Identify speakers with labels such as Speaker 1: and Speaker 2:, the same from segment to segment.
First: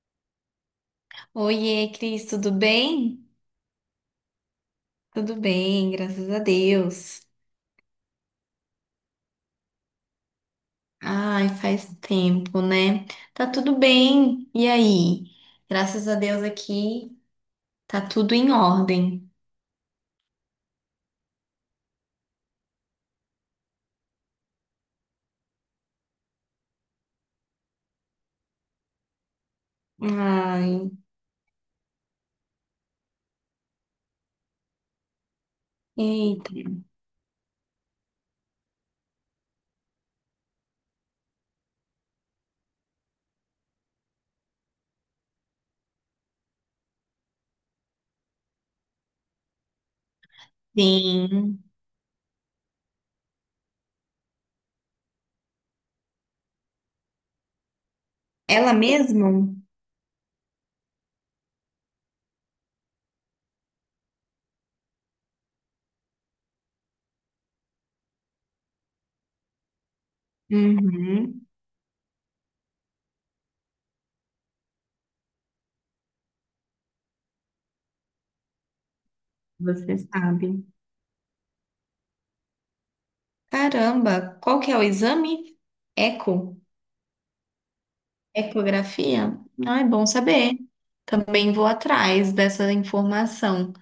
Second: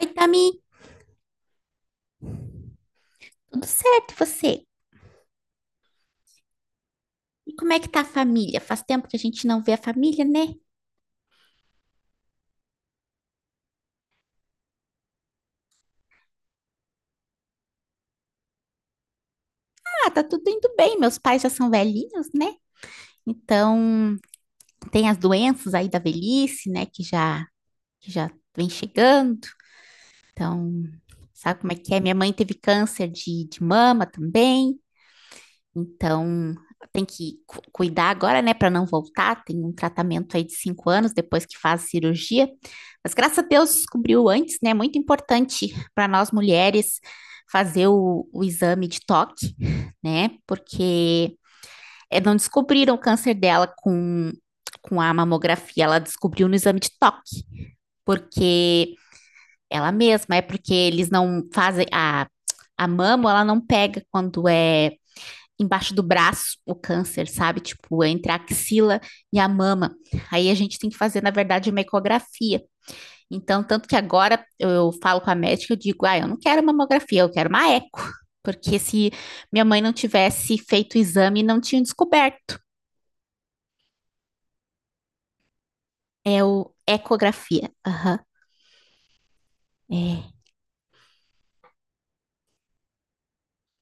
Speaker 1: Oi, Tami,
Speaker 2: Oiê, Cris, tudo bem?
Speaker 1: tudo certo e você?
Speaker 2: Tudo bem, graças a Deus.
Speaker 1: E como é que tá a família? Faz tempo que a gente não vê a família, né?
Speaker 2: Ai, faz tempo, né? Tá tudo bem. E aí? Graças a Deus aqui tá tudo em ordem.
Speaker 1: Ah, tá tudo indo bem, meus pais já são velhinhos, né? Então, tem as doenças aí da velhice, né, que já vem chegando. Então,
Speaker 2: Ai,
Speaker 1: sabe como é que é? Minha mãe teve câncer de mama também.
Speaker 2: eita.
Speaker 1: Então, tem que cuidar agora, né, para não voltar. Tem um tratamento aí de 5 anos depois que faz a cirurgia. Mas graças a Deus descobriu antes, né? É muito importante para nós mulheres fazer o exame de toque, né? Porque
Speaker 2: Sim.
Speaker 1: é, não descobriram o câncer dela com a mamografia, ela descobriu no exame de toque,
Speaker 2: Ela
Speaker 1: porque
Speaker 2: mesmo?
Speaker 1: ela mesma, é porque eles não fazem a mama, ela não pega quando é embaixo do braço o câncer, sabe? Tipo, entre a axila e a mama. Aí a gente tem que fazer, na
Speaker 2: Uhum,
Speaker 1: verdade, uma ecografia. Então, tanto que agora eu falo com a médica, eu digo, ah, eu não quero mamografia, eu quero uma eco. Porque se minha mãe não
Speaker 2: você
Speaker 1: tivesse
Speaker 2: sabe.
Speaker 1: feito o exame, não tinha descoberto.
Speaker 2: Caramba, qual que é o exame?
Speaker 1: É o
Speaker 2: Eco?
Speaker 1: ecografia. Aham,
Speaker 2: Ecografia? Ah, é bom
Speaker 1: uhum. É.
Speaker 2: saber. Também vou atrás dessa informação.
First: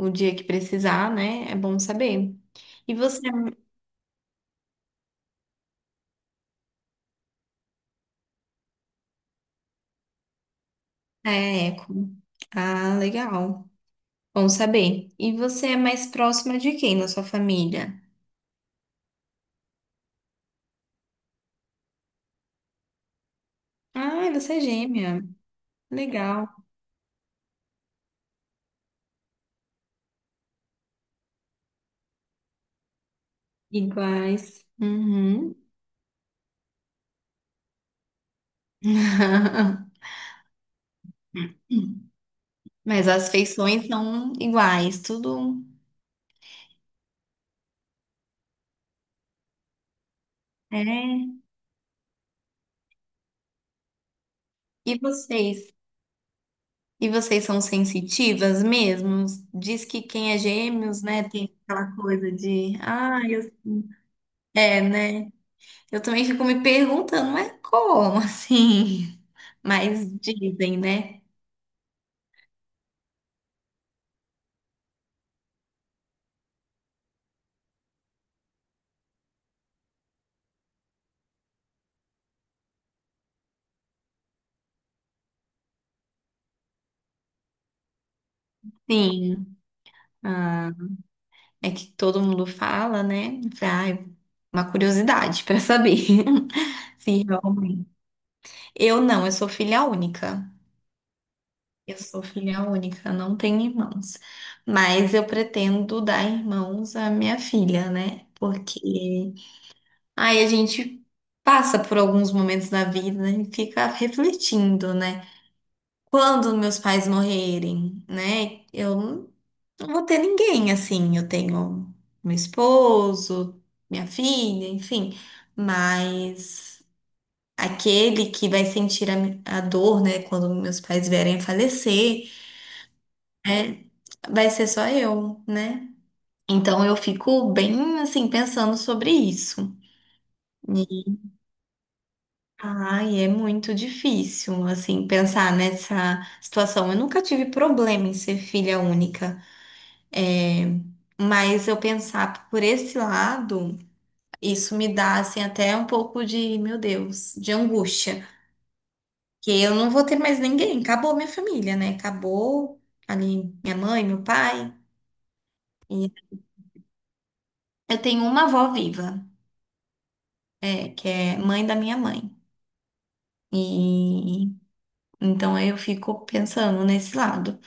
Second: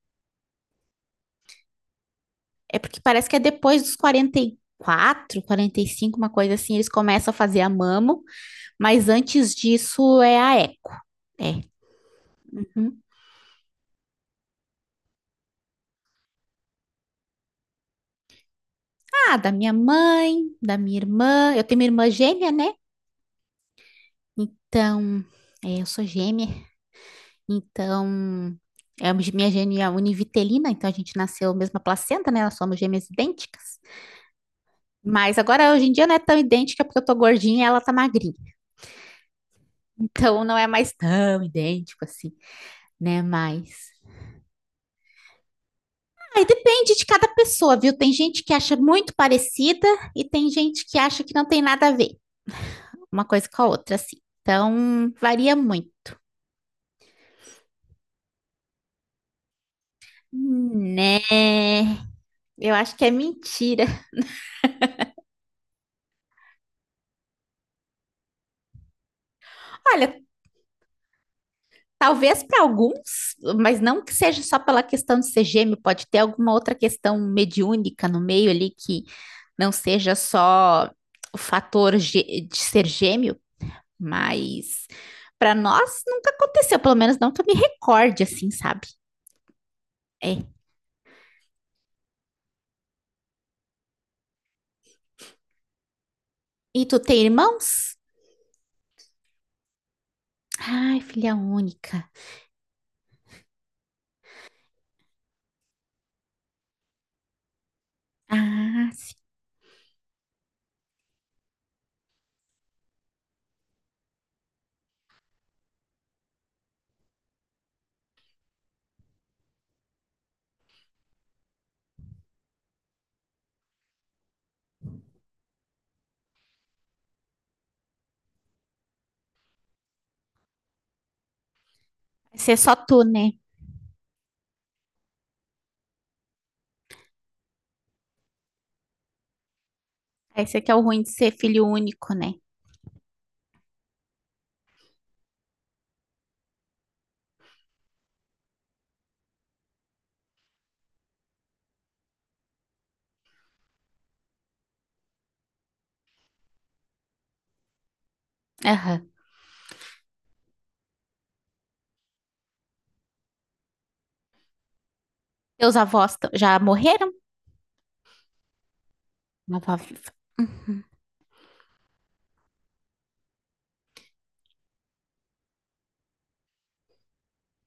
Speaker 2: O dia que precisar, né? É bom saber.
Speaker 1: É
Speaker 2: E
Speaker 1: porque
Speaker 2: você
Speaker 1: parece que é depois dos 44 45 uma coisa assim, eles começam a fazer a mamo, mas antes disso é a eco. É.
Speaker 2: é eco. Ah,
Speaker 1: Uhum.
Speaker 2: legal. Bom saber. E você é mais próxima de quem na sua família?
Speaker 1: Ah, da minha mãe, da minha irmã. Eu tenho uma irmã gêmea, né?
Speaker 2: Ah, você é gêmea.
Speaker 1: Então, é, eu sou gêmea.
Speaker 2: Legal.
Speaker 1: Então, é, a minha gêmea é univitelina, então a gente nasceu mesma placenta, né? Nós somos gêmeas idênticas.
Speaker 2: Iguais.
Speaker 1: Mas
Speaker 2: Uhum.
Speaker 1: agora, hoje em dia, não é tão idêntica porque eu tô gordinha e ela tá magrinha. Então, não é mais tão idêntico assim,
Speaker 2: Mas
Speaker 1: né?
Speaker 2: as feições
Speaker 1: Mas.
Speaker 2: são iguais, tudo.
Speaker 1: Aí depende de cada pessoa, viu? Tem gente que acha muito parecida e tem gente que acha que
Speaker 2: É.
Speaker 1: não tem nada a ver uma coisa com a outra, assim.
Speaker 2: E
Speaker 1: Então, varia
Speaker 2: vocês?
Speaker 1: muito.
Speaker 2: E vocês são sensitivas mesmo? Diz que quem é gêmeos, né, tem
Speaker 1: Né?
Speaker 2: aquela coisa
Speaker 1: Eu
Speaker 2: de,
Speaker 1: acho que é
Speaker 2: ah, eu...
Speaker 1: mentira.
Speaker 2: É, né? Eu também fico me perguntando, mas como assim? Mas
Speaker 1: Olha,
Speaker 2: dizem, né?
Speaker 1: talvez para alguns, mas não que seja só pela questão de ser gêmeo, pode ter alguma outra questão mediúnica no meio ali que não seja só o de ser gêmeo, mas para nós nunca aconteceu, pelo menos não que eu me recorde assim, sabe?
Speaker 2: Sim.
Speaker 1: É.
Speaker 2: Ah, é que todo mundo fala, né? Eu falei, ai, uma curiosidade para saber
Speaker 1: E tu tem
Speaker 2: se realmente.
Speaker 1: irmãos?
Speaker 2: Eu não, eu sou filha única.
Speaker 1: Ai, filha
Speaker 2: Eu
Speaker 1: única.
Speaker 2: sou filha única, não tenho irmãos. Mas eu pretendo dar irmãos à minha filha, né? Porque
Speaker 1: Ah, sim.
Speaker 2: aí a gente passa por alguns momentos da vida e fica refletindo, né? Quando meus pais morrerem, né? Eu não vou ter ninguém assim. Eu tenho meu esposo, minha filha, enfim. Mas aquele que vai sentir a, a dor, né? Quando meus pais vierem a falecer,
Speaker 1: Vai ser só tu, né?
Speaker 2: né? Vai ser só eu, né? Então eu fico bem assim pensando sobre isso.
Speaker 1: Esse aqui é o ruim de
Speaker 2: E
Speaker 1: ser filho único, né?
Speaker 2: ai, é muito difícil assim pensar nessa situação. Eu nunca tive problema em ser filha única. Mas eu pensar por esse lado, isso me dá assim até um pouco de, meu Deus, de angústia,
Speaker 1: Aham.
Speaker 2: que eu não vou ter mais ninguém, acabou minha família, né? Acabou ali minha mãe, meu pai,
Speaker 1: Teus
Speaker 2: e
Speaker 1: já morreram?
Speaker 2: eu tenho uma avó viva,
Speaker 1: Uma avó viva.
Speaker 2: é, que é mãe da minha mãe. E então eu fico pensando nesse lado.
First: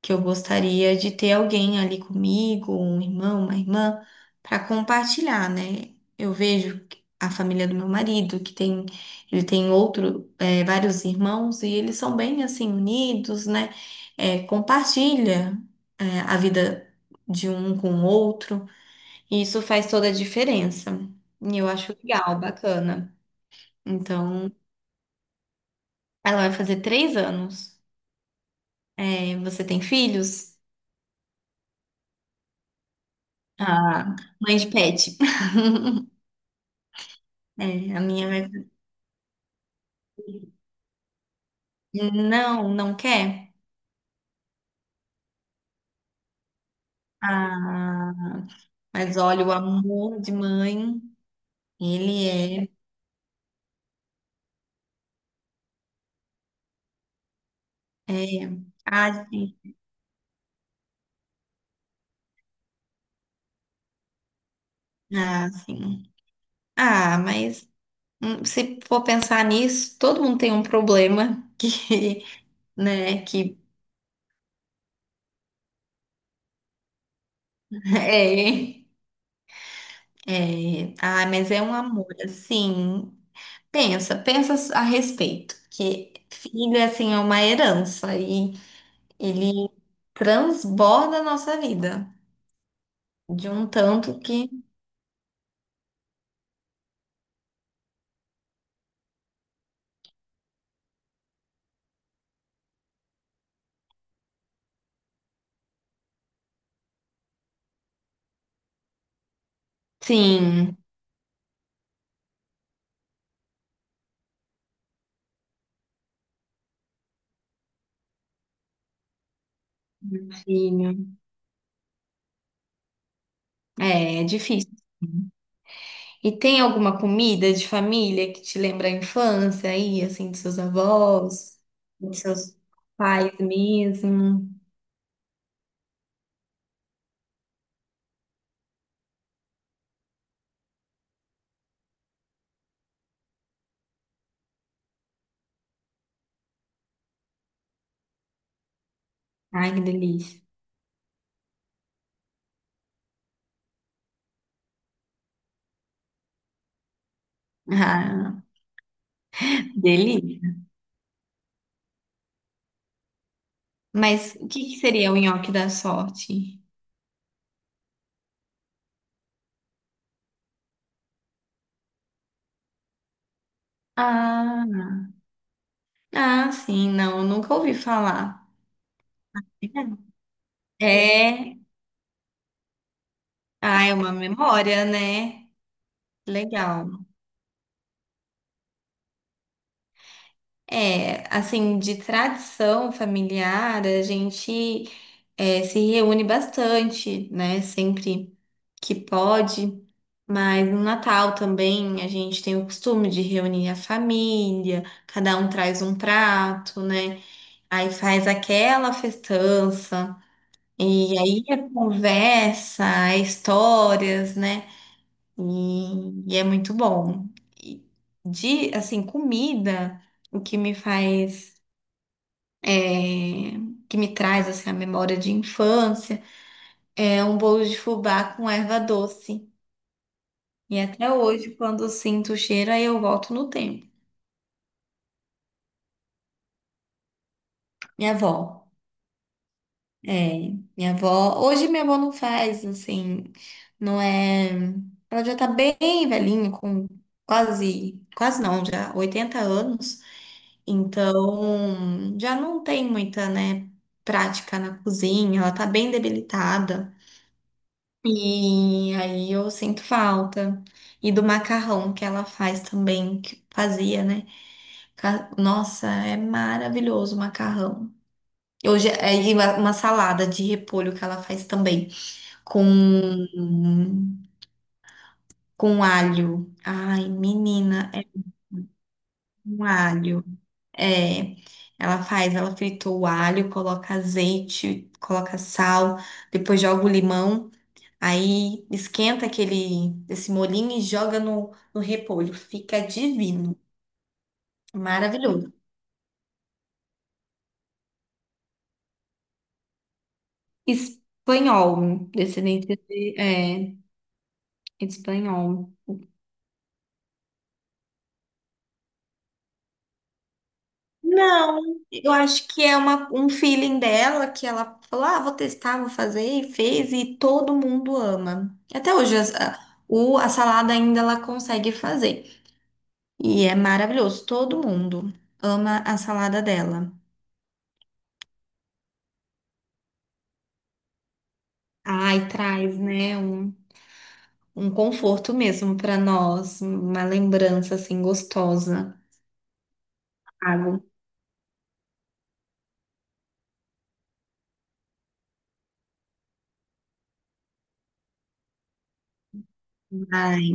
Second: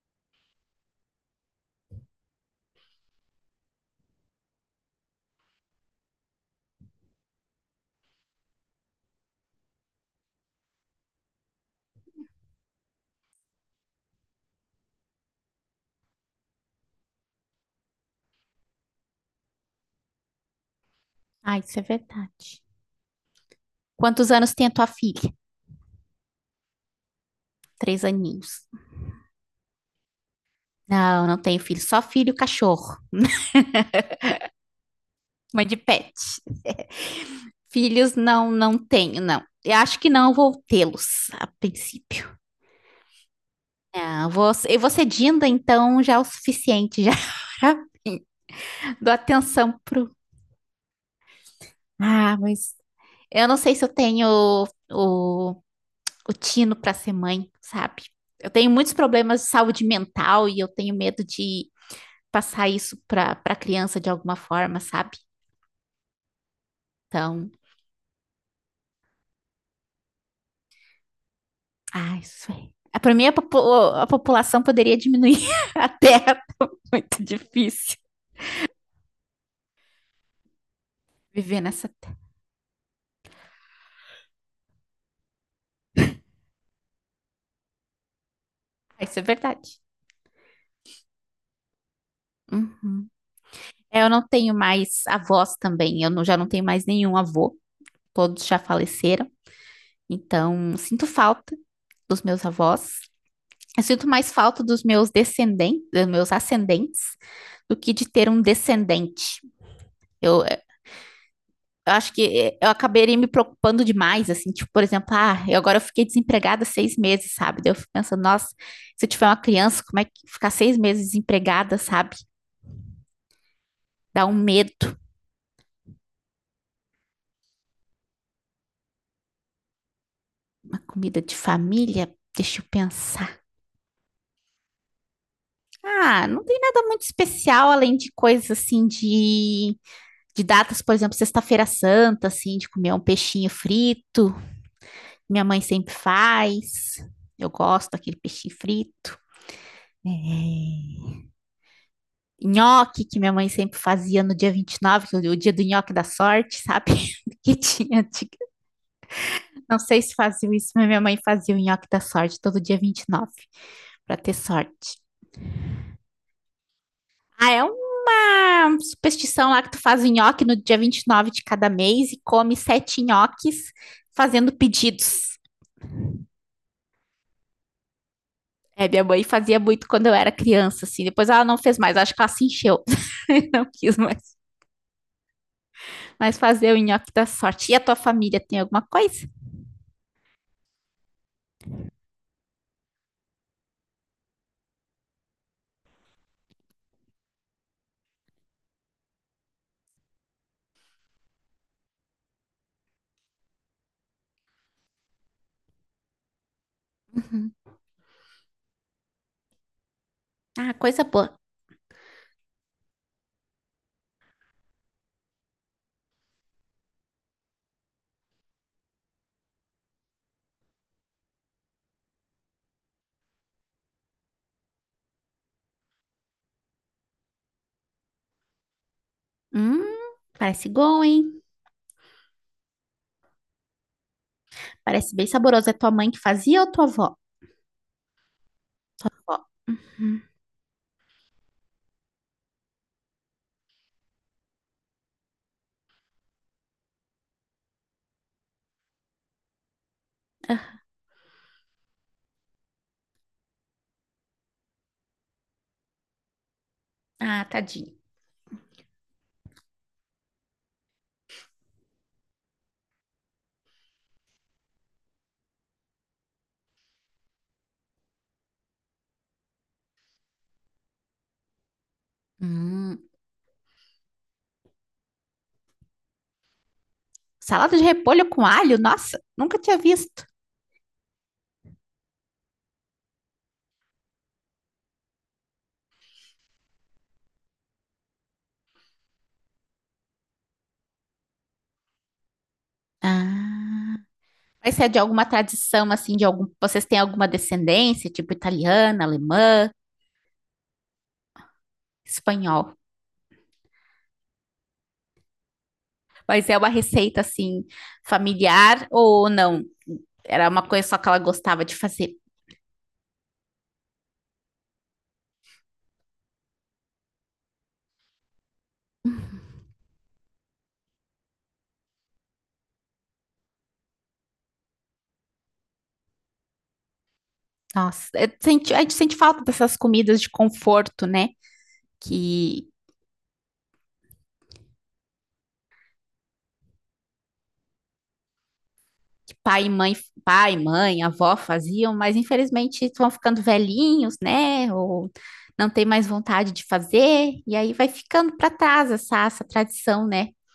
Speaker 2: Que eu gostaria de ter alguém ali comigo, um irmão, uma irmã, para compartilhar, né? Eu vejo que a família do meu marido, que tem, ele tem outro, vários irmãos, e eles são bem assim unidos, né? Compartilha, a vida de um com o outro, e isso faz toda a diferença.
Speaker 1: Ah,
Speaker 2: E eu
Speaker 1: isso é
Speaker 2: acho legal,
Speaker 1: verdade.
Speaker 2: bacana.
Speaker 1: Quantos
Speaker 2: Então,
Speaker 1: anos tem a tua filha?
Speaker 2: ela vai fazer 3 anos.
Speaker 1: Três aninhos.
Speaker 2: Você tem filhos?
Speaker 1: Não, não tenho filho. Só filho e cachorro.
Speaker 2: Ah, mãe de pet.
Speaker 1: Mãe de pet.
Speaker 2: É, a
Speaker 1: Filhos
Speaker 2: minha vai...
Speaker 1: não, não tenho, não. Eu acho que não vou tê-los a
Speaker 2: falar,
Speaker 1: princípio.
Speaker 2: não, não quer.
Speaker 1: Não, vou, eu vou ser Dinda, então já é o suficiente. Já
Speaker 2: Ah,
Speaker 1: dou
Speaker 2: mas olha, o
Speaker 1: atenção pro.
Speaker 2: amor de mãe, ele
Speaker 1: Ah,
Speaker 2: é,
Speaker 1: mas eu não sei se eu tenho o tino para ser mãe, sabe?
Speaker 2: é...
Speaker 1: Eu tenho muitos
Speaker 2: Ah,
Speaker 1: problemas de
Speaker 2: sim.
Speaker 1: saúde mental e eu tenho medo de passar isso para criança de alguma forma, sabe?
Speaker 2: Ah, sim. Ah,
Speaker 1: Então,
Speaker 2: mas se for pensar nisso, todo mundo tem um problema
Speaker 1: ah,
Speaker 2: que,
Speaker 1: isso aí. Para
Speaker 2: né,
Speaker 1: mim,
Speaker 2: que
Speaker 1: a população poderia diminuir a Terra. Muito difícil
Speaker 2: é, é... Ah, mas
Speaker 1: viver
Speaker 2: é um
Speaker 1: nessa
Speaker 2: amor,
Speaker 1: Terra.
Speaker 2: assim, pensa, pensa a respeito, que filho, assim, é uma herança e
Speaker 1: Ah, isso é
Speaker 2: ele
Speaker 1: verdade.
Speaker 2: transborda a nossa vida.
Speaker 1: Hum.
Speaker 2: De um
Speaker 1: É, eu
Speaker 2: tanto
Speaker 1: não
Speaker 2: que.
Speaker 1: tenho mais avós também. Eu não- Já não tenho mais nenhum avô. Todos já faleceram. Então, sinto falta dos meus avós. Eu sinto mais falta dos meus descendentes, dos meus ascendentes, do que de ter um descendente. Eu,
Speaker 2: Sim,
Speaker 1: Eu acho que eu acabaria me preocupando demais, assim, tipo, por exemplo, ah, eu agora eu fiquei desempregada 6 meses, sabe? Daí eu fico pensando, nossa, se eu tiver uma criança, como é que ficar seis
Speaker 2: filho.
Speaker 1: meses desempregada, sabe?
Speaker 2: É,
Speaker 1: Dá
Speaker 2: é
Speaker 1: um
Speaker 2: difícil.
Speaker 1: medo.
Speaker 2: E tem alguma comida de família que te lembra a infância aí, assim, dos seus
Speaker 1: Uma comida de
Speaker 2: avós,
Speaker 1: família,
Speaker 2: dos seus
Speaker 1: deixa eu
Speaker 2: pais
Speaker 1: pensar.
Speaker 2: mesmo?
Speaker 1: Ah, não tem nada muito especial, além de coisas assim de datas, por exemplo, Sexta-feira Santa, assim, de comer um peixinho frito. Minha mãe sempre faz. Eu gosto daquele peixinho frito.
Speaker 2: Ai, que
Speaker 1: É,
Speaker 2: delícia.
Speaker 1: nhoque que minha mãe sempre fazia no dia 29, que é o dia do nhoque da sorte, sabe? Que tinha, de-
Speaker 2: Ah,
Speaker 1: não sei se faziam
Speaker 2: delícia.
Speaker 1: isso, mas minha mãe fazia o nhoque da sorte todo dia 29 para ter
Speaker 2: Mas o que que
Speaker 1: sorte.
Speaker 2: seria o nhoque da sorte?
Speaker 1: Ah, é uma superstição lá que tu faz o nhoque no dia 29 de cada mês e come sete nhoques fazendo
Speaker 2: Ah,
Speaker 1: pedidos.
Speaker 2: ah, sim, não, nunca ouvi falar.
Speaker 1: É, minha mãe fazia muito quando eu era criança, assim. Depois ela
Speaker 2: É,
Speaker 1: não fez mais, acho que ela se encheu, não
Speaker 2: ah, é
Speaker 1: quis
Speaker 2: uma
Speaker 1: mais.
Speaker 2: memória, né?
Speaker 1: Mas fazer o
Speaker 2: Legal.
Speaker 1: nhoque da sorte. E a tua família tem alguma coisa?
Speaker 2: É, assim, de tradição familiar, a gente é, se reúne bastante, né? Sempre que pode. Mas no Natal também a gente tem o costume de reunir a família, cada um traz um prato, né?
Speaker 1: Uhum.
Speaker 2: Aí faz aquela festança,
Speaker 1: Ah, coisa
Speaker 2: e
Speaker 1: boa.
Speaker 2: aí é conversa, é histórias, né? E é muito bom. E de, assim, comida, o que me faz é, que me traz assim, a memória de infância, é um bolo de fubá com erva doce.
Speaker 1: Hum, parece
Speaker 2: E
Speaker 1: bom,
Speaker 2: até
Speaker 1: hein?
Speaker 2: hoje, quando eu sinto o cheiro, aí eu volto no tempo.
Speaker 1: Parece bem saboroso. É tua mãe que fazia ou tua avó?
Speaker 2: Minha avó,
Speaker 1: Ó. Hum.
Speaker 2: é, minha avó, hoje minha avó não faz, assim, não é, ela já tá bem velhinha, com quase, quase não, já 80 anos, então já não tem muita, né, prática na cozinha, ela tá bem debilitada.
Speaker 1: Ah, tadinho.
Speaker 2: E aí eu sinto falta. E do macarrão que ela faz também, que fazia, né? Nossa, é maravilhoso o macarrão. Hoje é e uma salada de repolho que ela faz também, com,
Speaker 1: Hum,
Speaker 2: com alho. Ai,
Speaker 1: salada de
Speaker 2: menina, é
Speaker 1: repolho com alho? Nossa, nunca
Speaker 2: um
Speaker 1: tinha
Speaker 2: alho.
Speaker 1: visto.
Speaker 2: É, ela faz, ela frita o alho, coloca azeite, coloca sal, depois joga o limão. Aí esquenta aquele esse molinho e joga no repolho. Fica divino,
Speaker 1: Ah, mas é de alguma
Speaker 2: maravilhoso.
Speaker 1: tradição, assim, de algum... Vocês têm alguma descendência, tipo italiana, alemã,
Speaker 2: Espanhol,
Speaker 1: espanhol?
Speaker 2: descendente de, é, espanhol.
Speaker 1: Mas é uma receita, assim, familiar ou não? Era uma coisa só que ela
Speaker 2: Não,
Speaker 1: gostava de
Speaker 2: eu
Speaker 1: fazer.
Speaker 2: acho que é uma, um feeling dela que ela falou: ah, vou testar, vou fazer, e fez, e todo mundo ama. Até hoje, a salada ainda ela consegue fazer. E é maravilhoso, todo mundo ama a salada dela.
Speaker 1: Nossa, a gente sente falta dessas comidas de conforto, né?
Speaker 2: Ai,
Speaker 1: Que,
Speaker 2: traz, né? Um conforto mesmo para nós, uma lembrança assim gostosa.
Speaker 1: pai e mãe, pai,
Speaker 2: Pago.
Speaker 1: mãe, avó faziam, mas infelizmente estão ficando velhinhos, né? Ou não tem mais vontade de fazer, e aí vai ficando para trás essa tradição, né?
Speaker 2: Ai,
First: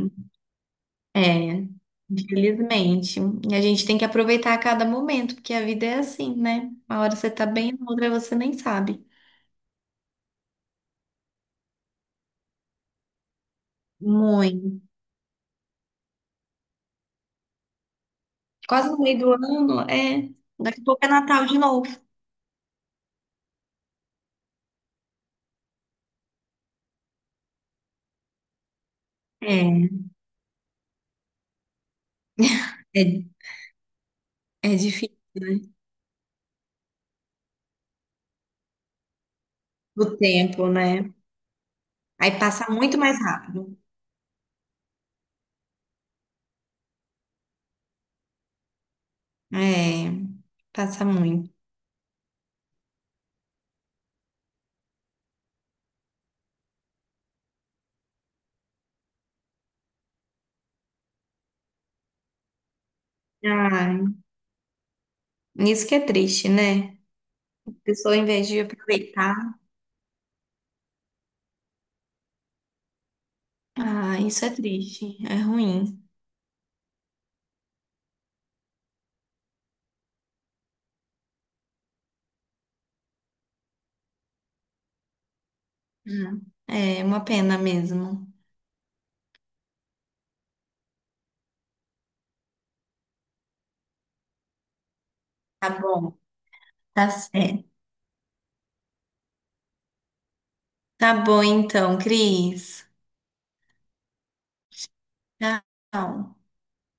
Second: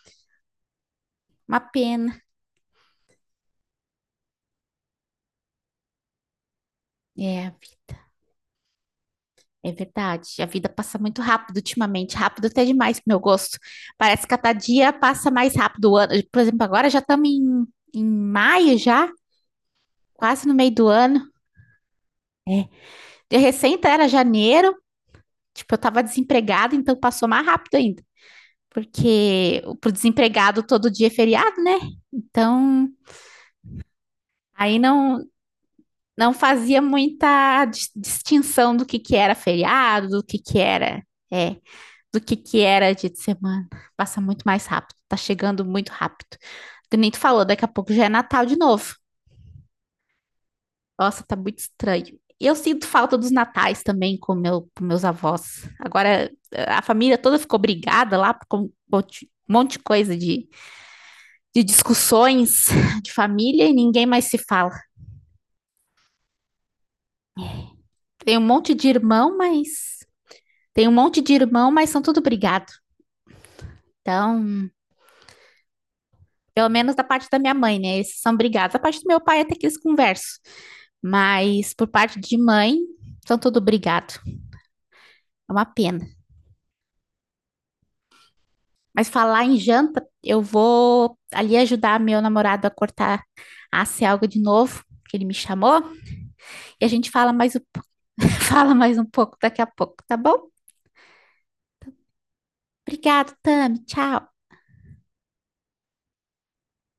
Speaker 1: Uma
Speaker 2: é,
Speaker 1: pena.
Speaker 2: infelizmente. E a gente tem que aproveitar a cada momento, porque a vida é assim, né? Uma hora você
Speaker 1: É,
Speaker 2: tá bem, na outra você nem sabe.
Speaker 1: é verdade. A vida passa muito rápido ultimamente, rápido até demais pro meu gosto. Parece que cada
Speaker 2: Muito.
Speaker 1: dia passa mais rápido o ano. Por exemplo, agora já estamos em maio
Speaker 2: Quase no
Speaker 1: já,
Speaker 2: meio do ano, é.
Speaker 1: quase no meio
Speaker 2: Daqui a
Speaker 1: do
Speaker 2: pouco é
Speaker 1: ano.
Speaker 2: Natal de novo.
Speaker 1: De recente era janeiro, tipo, eu estava desempregada, então passou mais rápido ainda. Porque
Speaker 2: É,
Speaker 1: pro desempregado todo dia é feriado, né? Então,
Speaker 2: é, é
Speaker 1: aí
Speaker 2: difícil,
Speaker 1: não
Speaker 2: né?
Speaker 1: não fazia muita distinção do que era
Speaker 2: O
Speaker 1: feriado, do que
Speaker 2: tempo,
Speaker 1: era,
Speaker 2: né?
Speaker 1: é, do
Speaker 2: Aí
Speaker 1: que
Speaker 2: passa
Speaker 1: era
Speaker 2: muito
Speaker 1: dia
Speaker 2: mais
Speaker 1: de semana.
Speaker 2: rápido.
Speaker 1: Passa muito mais rápido, tá chegando muito rápido. Que nem tu falou, daqui a pouco já é Natal de novo.
Speaker 2: É, passa
Speaker 1: Nossa, tá
Speaker 2: muito.
Speaker 1: muito estranho. E eu sinto falta dos natais também com meus avós. Agora, a família toda ficou brigada lá por um monte de coisa de discussões de família e
Speaker 2: Ai,
Speaker 1: ninguém mais se fala.
Speaker 2: isso que é triste, né? A pessoa, em
Speaker 1: Tem um
Speaker 2: vez de
Speaker 1: monte de
Speaker 2: aproveitar.
Speaker 1: irmão, mas Tem um monte de irmão, mas são tudo brigado.
Speaker 2: Ah, isso é
Speaker 1: Então,
Speaker 2: triste, é ruim.
Speaker 1: pelo menos da parte da minha mãe, né? Esses são brigados. Da parte do meu pai até que eles conversam, mas por parte de mãe, são tudo brigado. É uma pena.
Speaker 2: É uma pena mesmo.
Speaker 1: Mas falar em janta, eu vou ali ajudar meu namorado a cortar a algo de novo, que ele me
Speaker 2: Tá
Speaker 1: chamou,
Speaker 2: bom,
Speaker 1: e a gente
Speaker 2: tá
Speaker 1: fala mais,
Speaker 2: certo.
Speaker 1: fala mais um pouco daqui a pouco, tá bom?
Speaker 2: Tá bom então, Cris.
Speaker 1: Obrigado, Tami. Tchau.
Speaker 2: Tchau.